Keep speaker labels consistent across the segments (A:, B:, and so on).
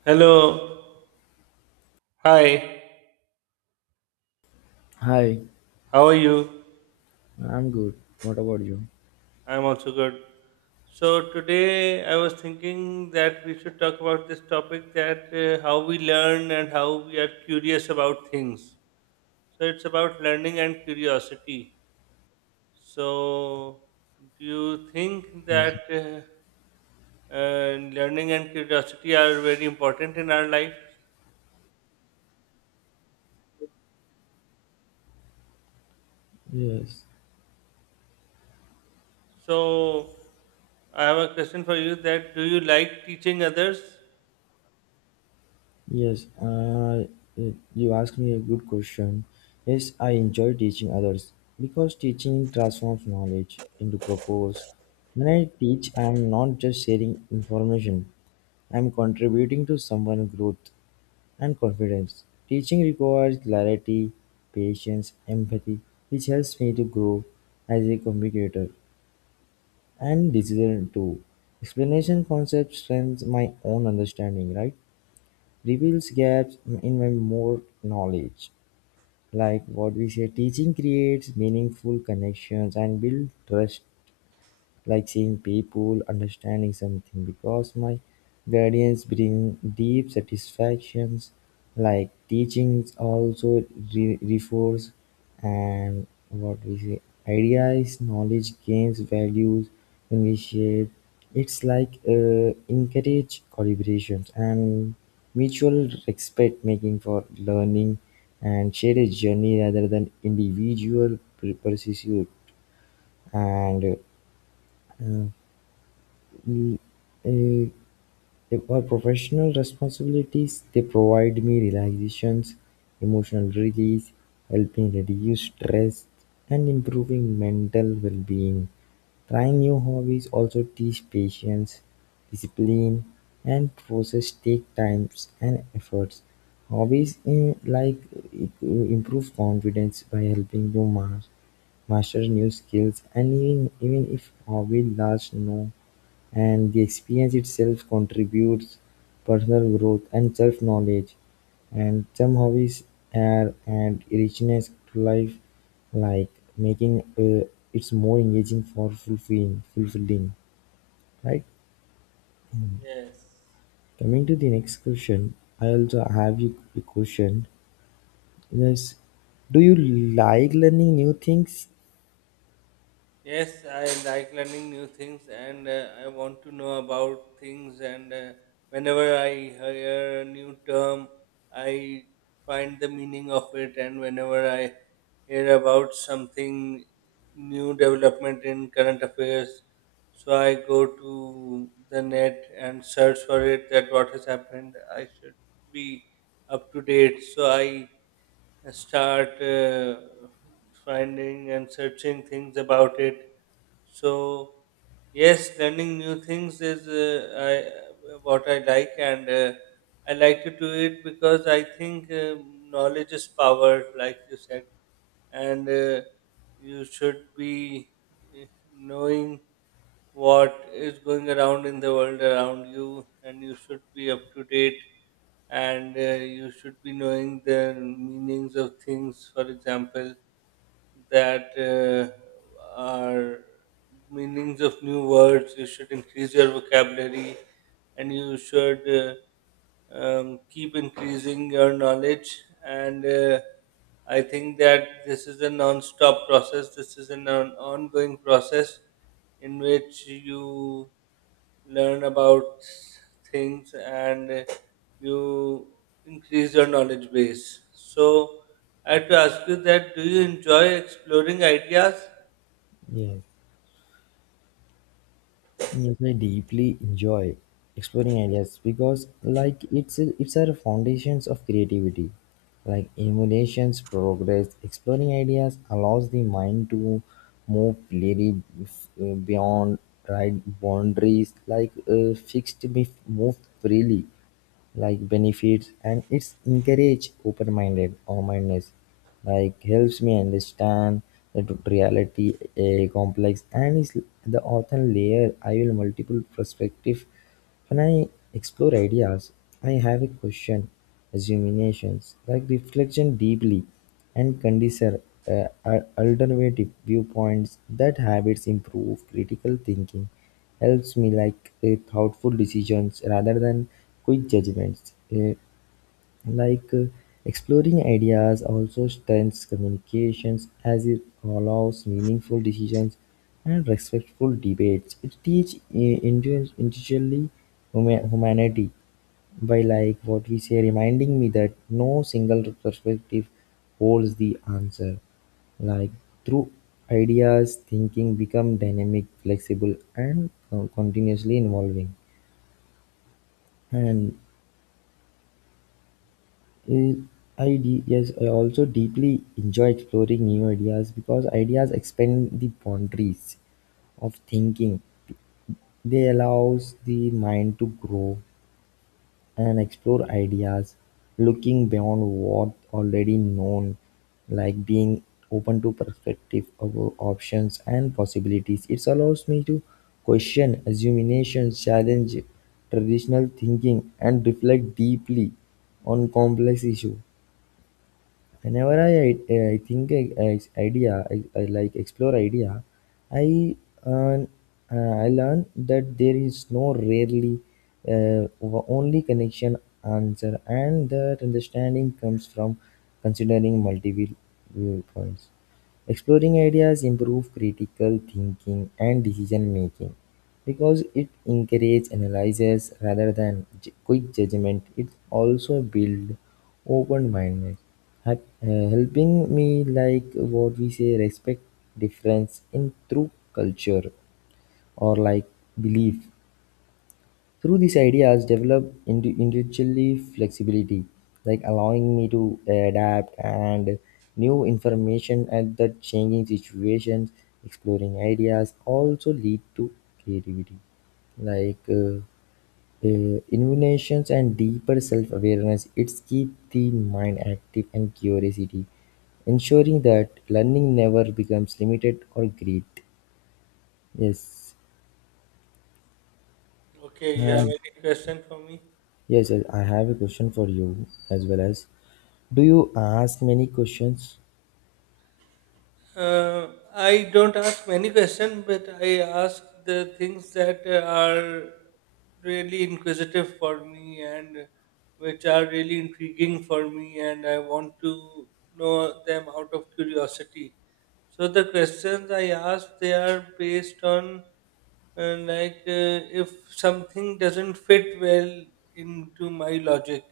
A: Hello. Hi.
B: Hi,
A: How are you?
B: I'm good. What about you?
A: I'm also good. So today I was thinking that we should talk about this topic that how we learn and how we are curious about things. So it's about learning and curiosity. So do you think that
B: Yes,
A: learning and curiosity are very important in our life?
B: yes,
A: So I have a question for you that do you like teaching others?
B: yes. You asked me a good question. Yes, I enjoy teaching others because teaching transforms knowledge into purpose. When I teach, I'm not just sharing information, I'm contributing to someone's growth and confidence. Teaching requires clarity, patience, empathy, which helps me to grow as a communicator. And decision too. Explanation concept strengthens my own understanding, right? Reveals gaps in my more knowledge. Like what we say, teaching creates meaningful connections and build trust like seeing people, understanding something, because my guardians bring deep satisfactions, like teachings also reinforce and what we say ideas, knowledge gains values when we share. It's like encourage collaborations and mutual respect making for learning and share a journey rather than individual pursuit and uh, Mm, eh, My professional responsibilities, they provide me relaxations, emotional release, helping reduce stress, and improving mental well-being. Trying new hobbies also teach patience, discipline, and process take times and efforts. Hobbies in like improve confidence by helping you master new skills, and even if hobby lasts no and the experience itself contributes personal growth and self-knowledge. And some hobbies add and richness to life, like making it's more engaging for fulfilling, fulfilling. Right.
A: Yes.
B: Coming to the next question, I also have you a question. Yes. Do you like learning new things?
A: Yes, I like learning new things and I want to know about things, and whenever I hear a new term, I find the meaning of it, and whenever I hear about something new development in current affairs, so I go to the net and search for it that what has happened. I should be up to date. So I start finding and searching things about it, so yes, learning new things is what I like, and I like to do it because I think knowledge is power, like you said, and you should be uh, knowing what is going around in the world around you, and you should be up to date, and you should be knowing the meanings of things. For example that are meanings of new words. You should increase your vocabulary and you should keep increasing your knowledge. And I think that this is a non stop process, this is an ongoing process in which you learn about things, and you increase your knowledge base. So, I had to ask you that do you enjoy exploring ideas?
B: Yes. Yes, I deeply enjoy exploring ideas because, like, it's our foundations of creativity. Like emulations, progress, exploring ideas allows the mind to move clearly beyond right boundaries, like fixed, moved freely like benefits and it's encourage open-minded awareness like helps me understand that reality a complex and is the author layer I will multiple perspective when I explore ideas I have a question assumptions like reflection deeply and consider alternative viewpoints. That habits improve critical thinking, helps me like thoughtful decisions rather than quick judgments. Like, uh, Exploring ideas also strengthens communications as it allows meaningful decisions and respectful debates. It teaches individually humanity by like what we say, reminding me that no single perspective holds the answer. Like through ideas, thinking become dynamic, flexible, and continuously evolving. And Uh, yes, I also deeply enjoy exploring new ideas because ideas expand the boundaries of thinking. They allows the mind to grow and explore ideas, looking beyond what already known, like being open to perspective of options and possibilities. It allows me to question, assumptions, challenge traditional thinking, and reflect deeply on complex issues whenever I idea I like explore idea I earn, I learn that there is no rarely uh, only connection answer and that understanding comes from considering multiple viewpoints. Exploring ideas improve critical thinking and decision-making, because it encourages analysis rather than quick judgment. It also builds open-mindedness, helping me like what we say respect difference in through culture or like belief. Through these ideas, develop individually flexibility, like allowing me to adapt and new information at the changing situations, exploring ideas also lead to creativity, like uh, innovations and deeper self-awareness. It's keep the mind active and curiosity, ensuring that learning never becomes limited or great. Yes.
A: Okay, you have
B: Uh,
A: any question for me?
B: Yes, yes, I have a question for you as well as do you ask many questions?
A: Uh, I don't ask many questions, but I ask the things that are really inquisitive for me and which are really intriguing for me, and I want to know them out of curiosity. So the questions I ask they are based on if something doesn't fit well into my logic,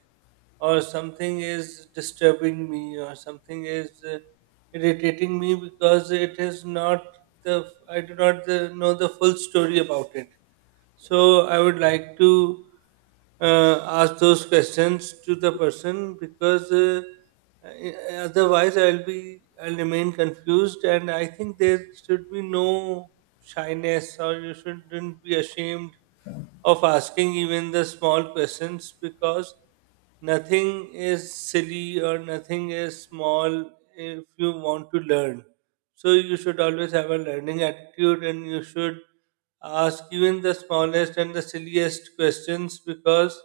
A: or something is disturbing me, or something is irritating me because it is not the I do not the, know the full story about it. So I would like to ask those questions to the person because otherwise I'll remain confused, and I think there should be no shyness or you shouldn't be ashamed of asking even the small questions because nothing is silly or nothing is small if you want to learn. So you should always have a learning attitude, and you should ask even the smallest and the silliest questions because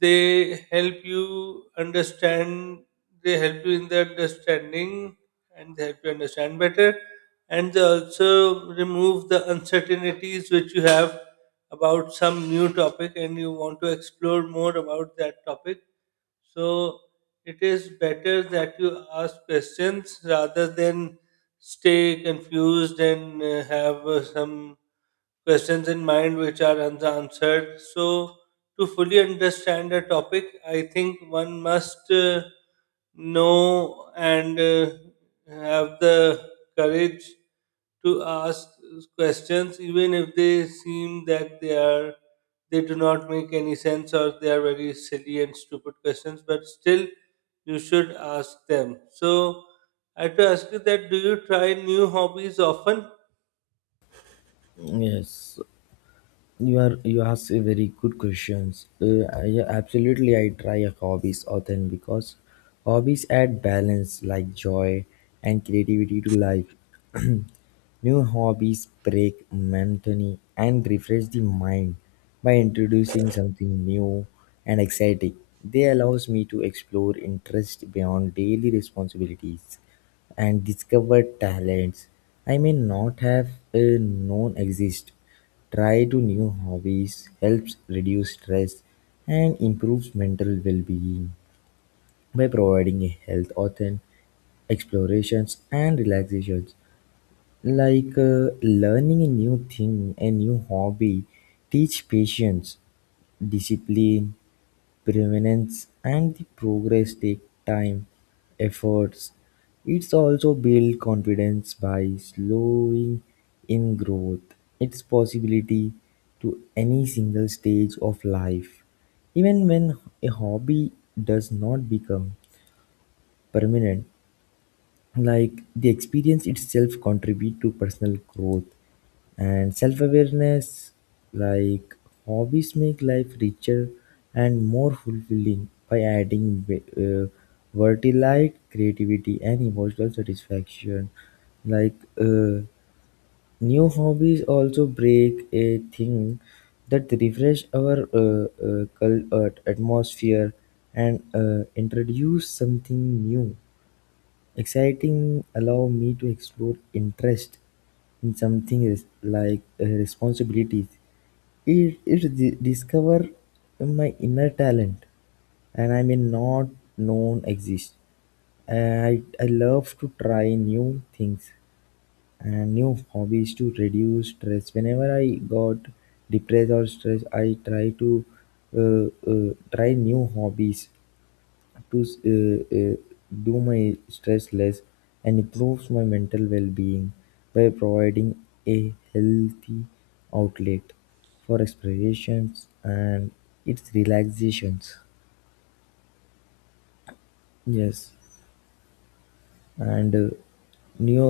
A: they help you understand they help you in the understanding, and they help you understand better, and they also remove the uncertainties which you have about some new topic and you want to explore more about that topic. So it is better that you ask questions rather than stay confused and have some questions in mind which are unanswered. So, to fully understand a topic, I think one must know and have the courage to ask questions, even if they seem that they do not make any sense, or they are very silly and stupid questions. But still, you should ask them. So, I have to ask you that: do you try new hobbies often?
B: Yes, you are you ask a very good questions. Yeah, absolutely, I try a hobbies often because hobbies add balance like joy and creativity to life. New hobbies break monotony and refresh the mind by introducing something new and exciting. They allows me to explore interest beyond daily responsibilities and discover talents I may not have known exist. Try to new hobbies helps reduce stress and improves mental well-being by providing a health, author, explorations and relaxations. Like learning a new thing, a new hobby, teach patience, discipline, permanence, and the progress take time, efforts. It's also build confidence by slowing in growth, its possibility to any single stage of life. Even when a hobby does not become permanent, like the experience itself contribute to personal growth and self-awareness like hobbies make life richer and more fulfilling by adding uh, vertilite creativity and emotional satisfaction like uh, new hobbies also break a thing that refresh our atmosphere and introduce something new. Exciting allow me to explore interest in something is like responsibilities. It discover my inner talent and I may not known exist. I love to try new things and new hobbies to reduce stress. Whenever I got depressed or stressed, I try to try new hobbies to do my stress less and improves my mental well-being by providing a healthy outlet for expressions and its relaxations yes and new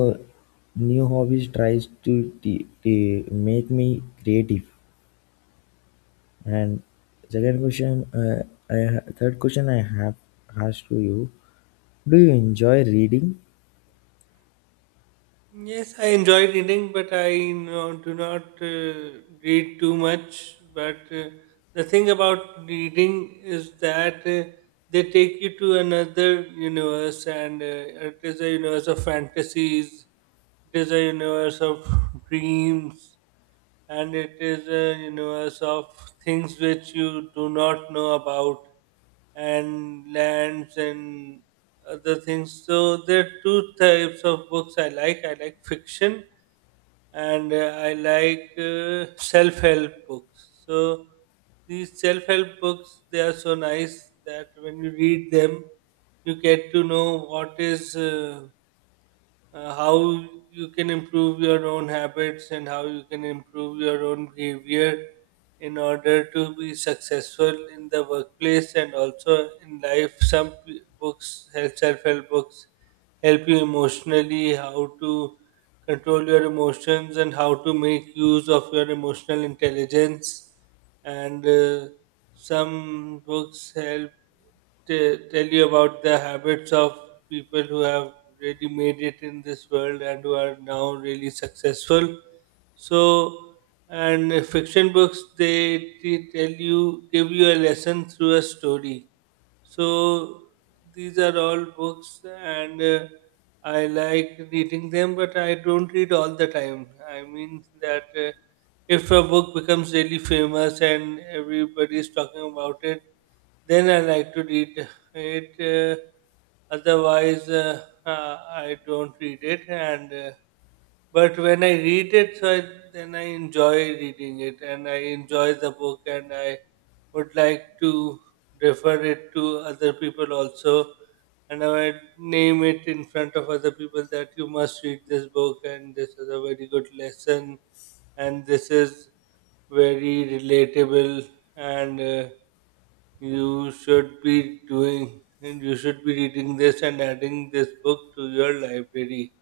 B: new hobbies tries to make me creative and second question uh, third question I have asked to you do you enjoy reading
A: Yes, I enjoy reading, but I no, do not read too much. But the thing about reading is that they take you to another universe, and it is a universe of fantasies, it is a universe of dreams, and it is a universe of things which you do not know about, and lands and other things. So there are two types of books I like. I like fiction, and I like self-help books. So these self-help books they are so nice that when you read them, you get to know what is how you can improve your own habits and how you can improve your own behavior in order to be successful in the workplace and also in life. Some books, self-help books, help you emotionally, how to control your emotions and how to make use of your emotional intelligence. And some books help tell you about the habits of people who have really made it in this world and who are now really successful. So, and fiction books they tell you, give you a lesson through a story. So, these are all books, and I like reading them, but I don't read all the time. I mean that. If a book becomes really famous and everybody is talking about it, then I like to read it. Otherwise, I don't read it. And but when I read it, then I enjoy reading it, and I enjoy the book, and I would like to refer it to other people also. And I would name it in front of other people that you must read this book, and this is a very good lesson, and this is very relatable, and you should be doing and you should be reading this and adding this book to your library.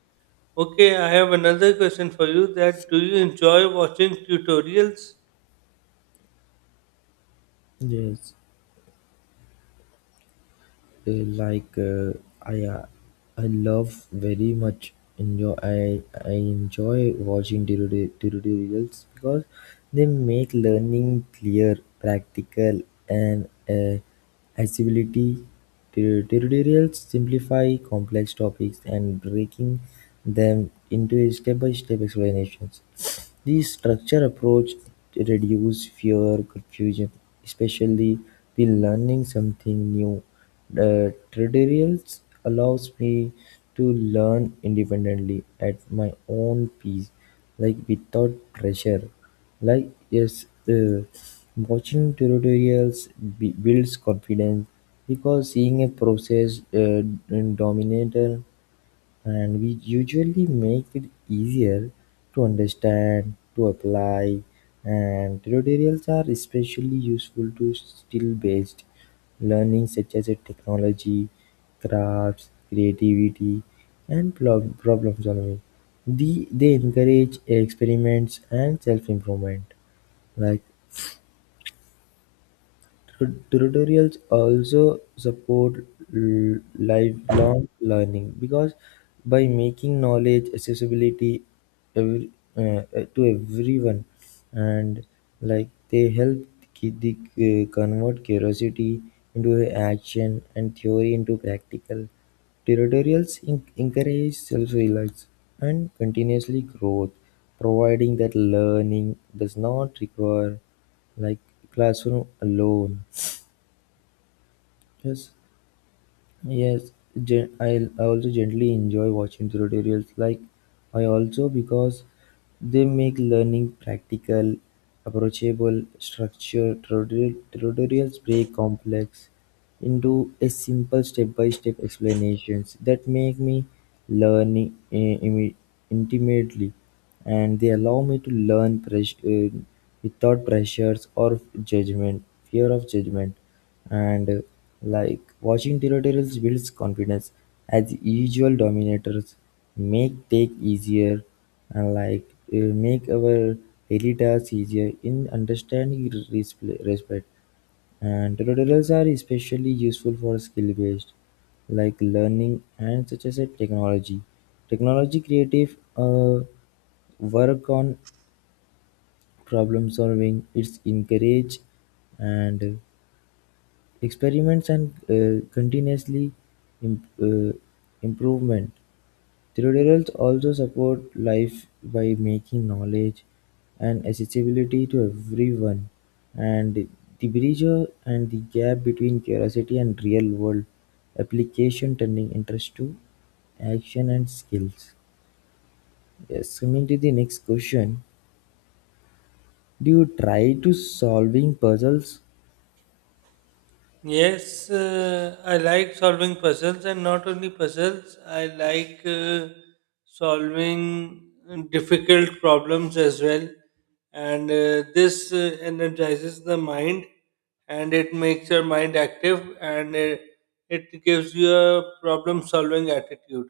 A: Okay, I have another question for you that do you enjoy watching tutorials?
B: yes uh, like uh, I uh, I love very much enjoy I enjoy watching tutorials because they make learning clear, practical, and accessibility. Tutorials simplify complex topics and breaking them into step-by-step explanations. The structure approach reduces fear confusion, especially the learning something new. The tutorials allows me to learn independently at my own pace, like without pressure. Like yes, watching tutorials builds confidence because seeing a process dominated and we usually make it easier to understand, to apply, and tutorials are especially useful to skill-based learning such as a technology, crafts, creativity, and problem solving. The, they encourage experiments and self-improvement. Like tutorials also support lifelong learning because by making knowledge accessibility every, to everyone and like they help ki- the, convert curiosity into action and theory into practical tutorials encourage self-reliance and continuously growth providing that learning does not require like classroom alone. Yes, yes. Gen- I I also generally enjoy watching tutorials. Like I also because they make learning practical, approachable, structured. Tutorials break complex into a simple step-by-step explanations that make me learn intimately and they allow me to learn without pressures or judgment fear of judgment and like watching tutorials builds confidence as usual dominators make take easier and like make our daily tasks easier in understanding respect and tutorials are especially useful for skill-based, like learning and such as a technology. Technology creative work on problem solving. It's encourage and experiments and continuously im- uh, improvement. Tutorials also support life by making knowledge and accessibility to everyone and the bridge and the gap between curiosity and real-world application, turning interest to action and skills. Yes, coming to the next question. Do you try to solving puzzles?
A: Yes, I like solving puzzles, and not only puzzles, I like solving difficult problems as well. And this energizes the mind, and it makes your mind active, and it gives you a problem solving attitude,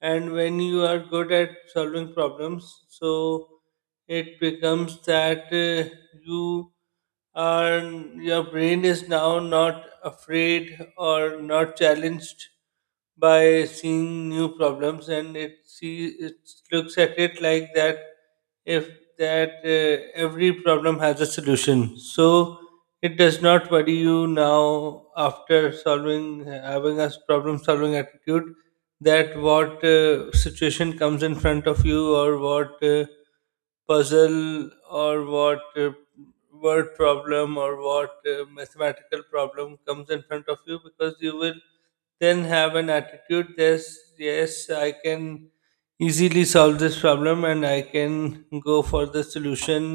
A: and when you are good at solving problems so it becomes that you are your brain is now not afraid or not challenged by seeing new problems, and it see it looks at it like that if that every problem has a solution, so it does not worry you now after solving having a problem solving attitude, that what situation comes in front of you, or what puzzle, or what word problem, or what mathematical problem comes in front of you, because you will then have an attitude: yes, yes I can easily solve this problem, and I can go for the solution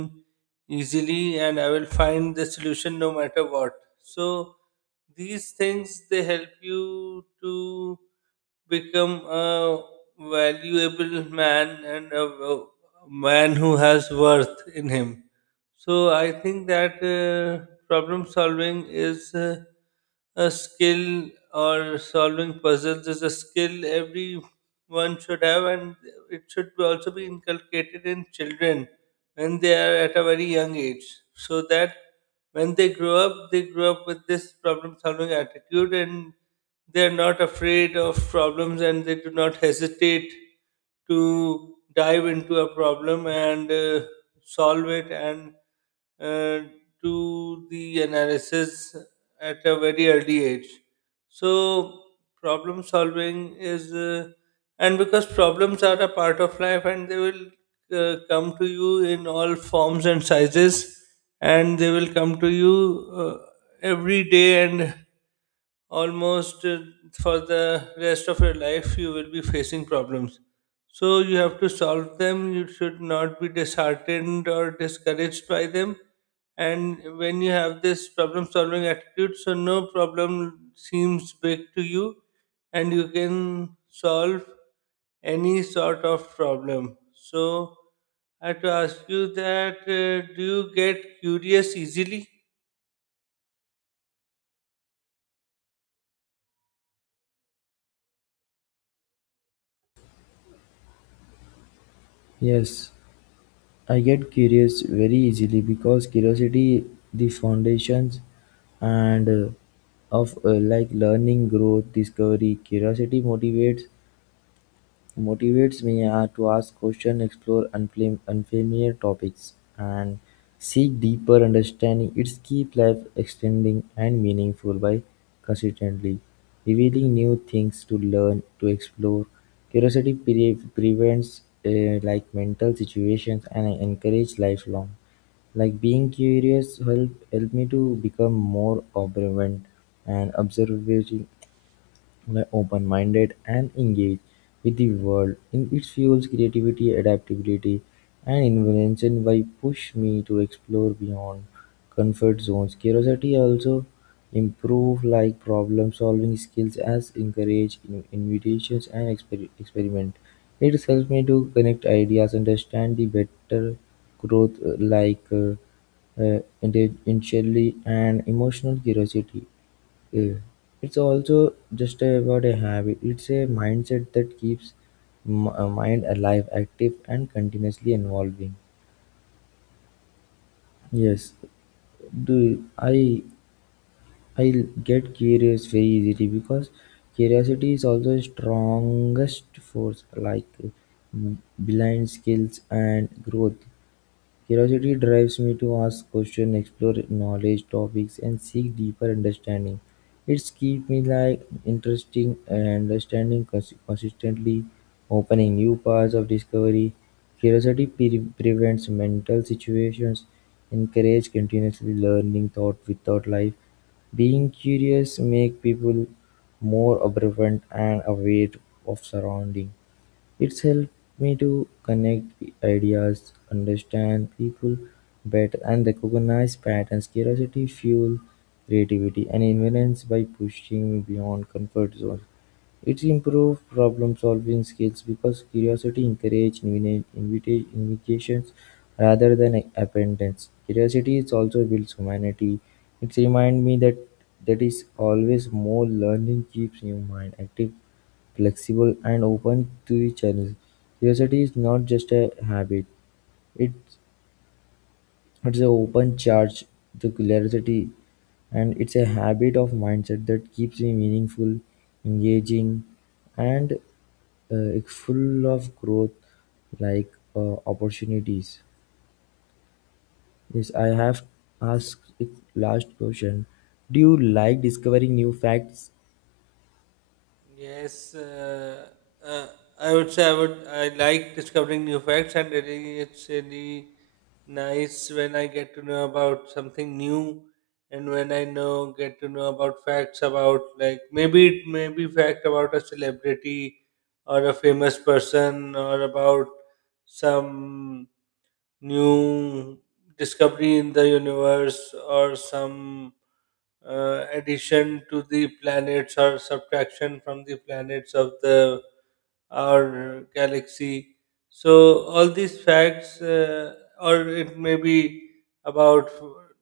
A: easily, and I will find the solution no matter what. So these things they help you to become a valuable man, and a man who has worth in him. So I think that problem solving is a skill, or solving puzzles is a skill everyone should have, and it should be also be inculcated in children when they are at a very young age, so that when they grow up with this problem solving attitude, and they are not afraid of problems, and they do not hesitate to dive into a problem and solve it, and uh, do the analysis at a very early age. So, problem solving is, and because problems are a part of life, and they will come to you in all forms and sizes, and they will come to you every day, and almost for the rest of your life you will be facing problems, so you have to solve them. You should not be disheartened or discouraged by them, and when you have this problem solving attitude so no problem seems big to you, and you can solve any sort of problem. So I have to ask you that do you get curious easily?
B: Yes, I get curious very easily because curiosity the foundations and of like learning, growth, discovery. Curiosity motivates me are to ask questions, explore unfamiliar topics, and seek deeper understanding. It's keep life extending and meaningful by consistently revealing new things to learn, to explore. Curiosity prevents like mental situations and I encourage lifelong. Like being curious help me to become more observant and observing were open-minded and engaged with the world. In it fuels creativity, adaptability, and invention by push me to explore beyond comfort zones. Curiosity also improve like problem solving skills as encourage invitations and experiment. It helps me to connect ideas, understand the better growth intellectually and emotional curiosity yeah. It's also just about a habit, it's a mindset that keeps mind alive, active, and continuously evolving. Yes, do I get curious very easily because curiosity is also the strongest force like blind skills and growth. Curiosity drives me to ask questions, explore knowledge topics, and seek deeper understanding. It's keep me like interesting and understanding consistently, opening new paths of discovery. Curiosity prevents mental situations, encourage continuously learning thought without life. Being curious make people more observant and aware of surrounding. It's helped me to connect ideas, understand people better, and recognize patterns. Curiosity fuels creativity and invents by pushing me beyond comfort zone. It improves problem-solving skills because curiosity encourages invitations rather than abundance. Curiosity is also builds humanity. It reminds me that that is always more learning keeps your mind active, flexible, and open to the challenge. Curiosity is not just a habit; it it's an open charge the curiosity, and it's a habit of mindset that keeps me meaningful, engaging, and it's full of growth, like opportunities. Yes, I have asked it last question. Do you like discovering new facts?
A: Yes, uh, I would say I would. I like discovering new facts, and really, it's really nice when I get to know about something new, and when I know get to know about facts about, like, maybe it may be fact about a celebrity, or a famous person, or about some new discovery in the universe, or some addition to the planets or subtraction from the planets of the our galaxy. So all these facts, or it may be about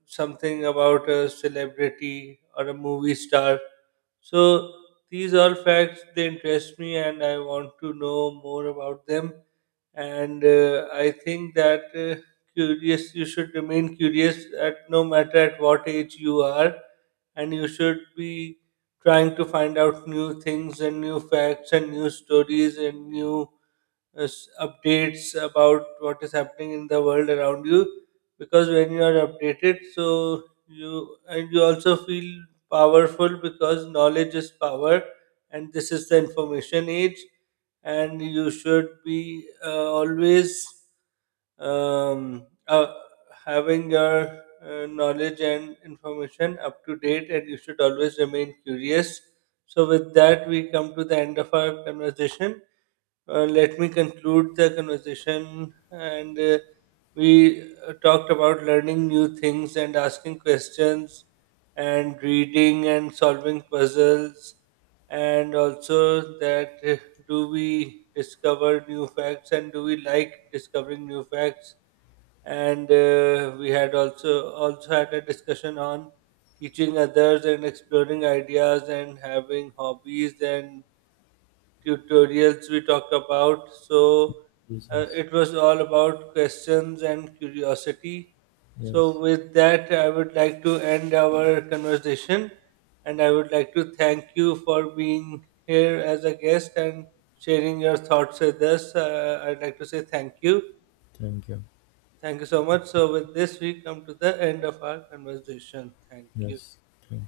A: something about a celebrity or a movie star. So these all facts they interest me, and I want to know more about them, and I think that curious you should remain curious at no matter at what age you are, and you should be trying to find out new things, and new facts, and new stories, and new updates about what is happening in the world around you, because when you are updated so you and you also feel powerful, because knowledge is power, and this is the information age, and you should be always um, uh, having your knowledge and information up to date, and you should always remain curious. So with that we come to the end of our conversation. Let me conclude the conversation. And we talked about learning new things and asking questions, and reading and solving puzzles, and also that do we discover new facts and do we like discovering new facts? And we had also had a discussion on teaching others and exploring ideas and having hobbies, and tutorials we talked about. So
B: Yes, yes,
A: it was all about questions and curiosity. So,
B: yes.
A: with that, I would like to end our conversation, and I would like to thank you for being here as a guest and sharing your thoughts with us. I'd like to say thank you.
B: Thank you.
A: Thank you so much. So, with this, we come to the end of our conversation. Thank you.
B: Yes, thank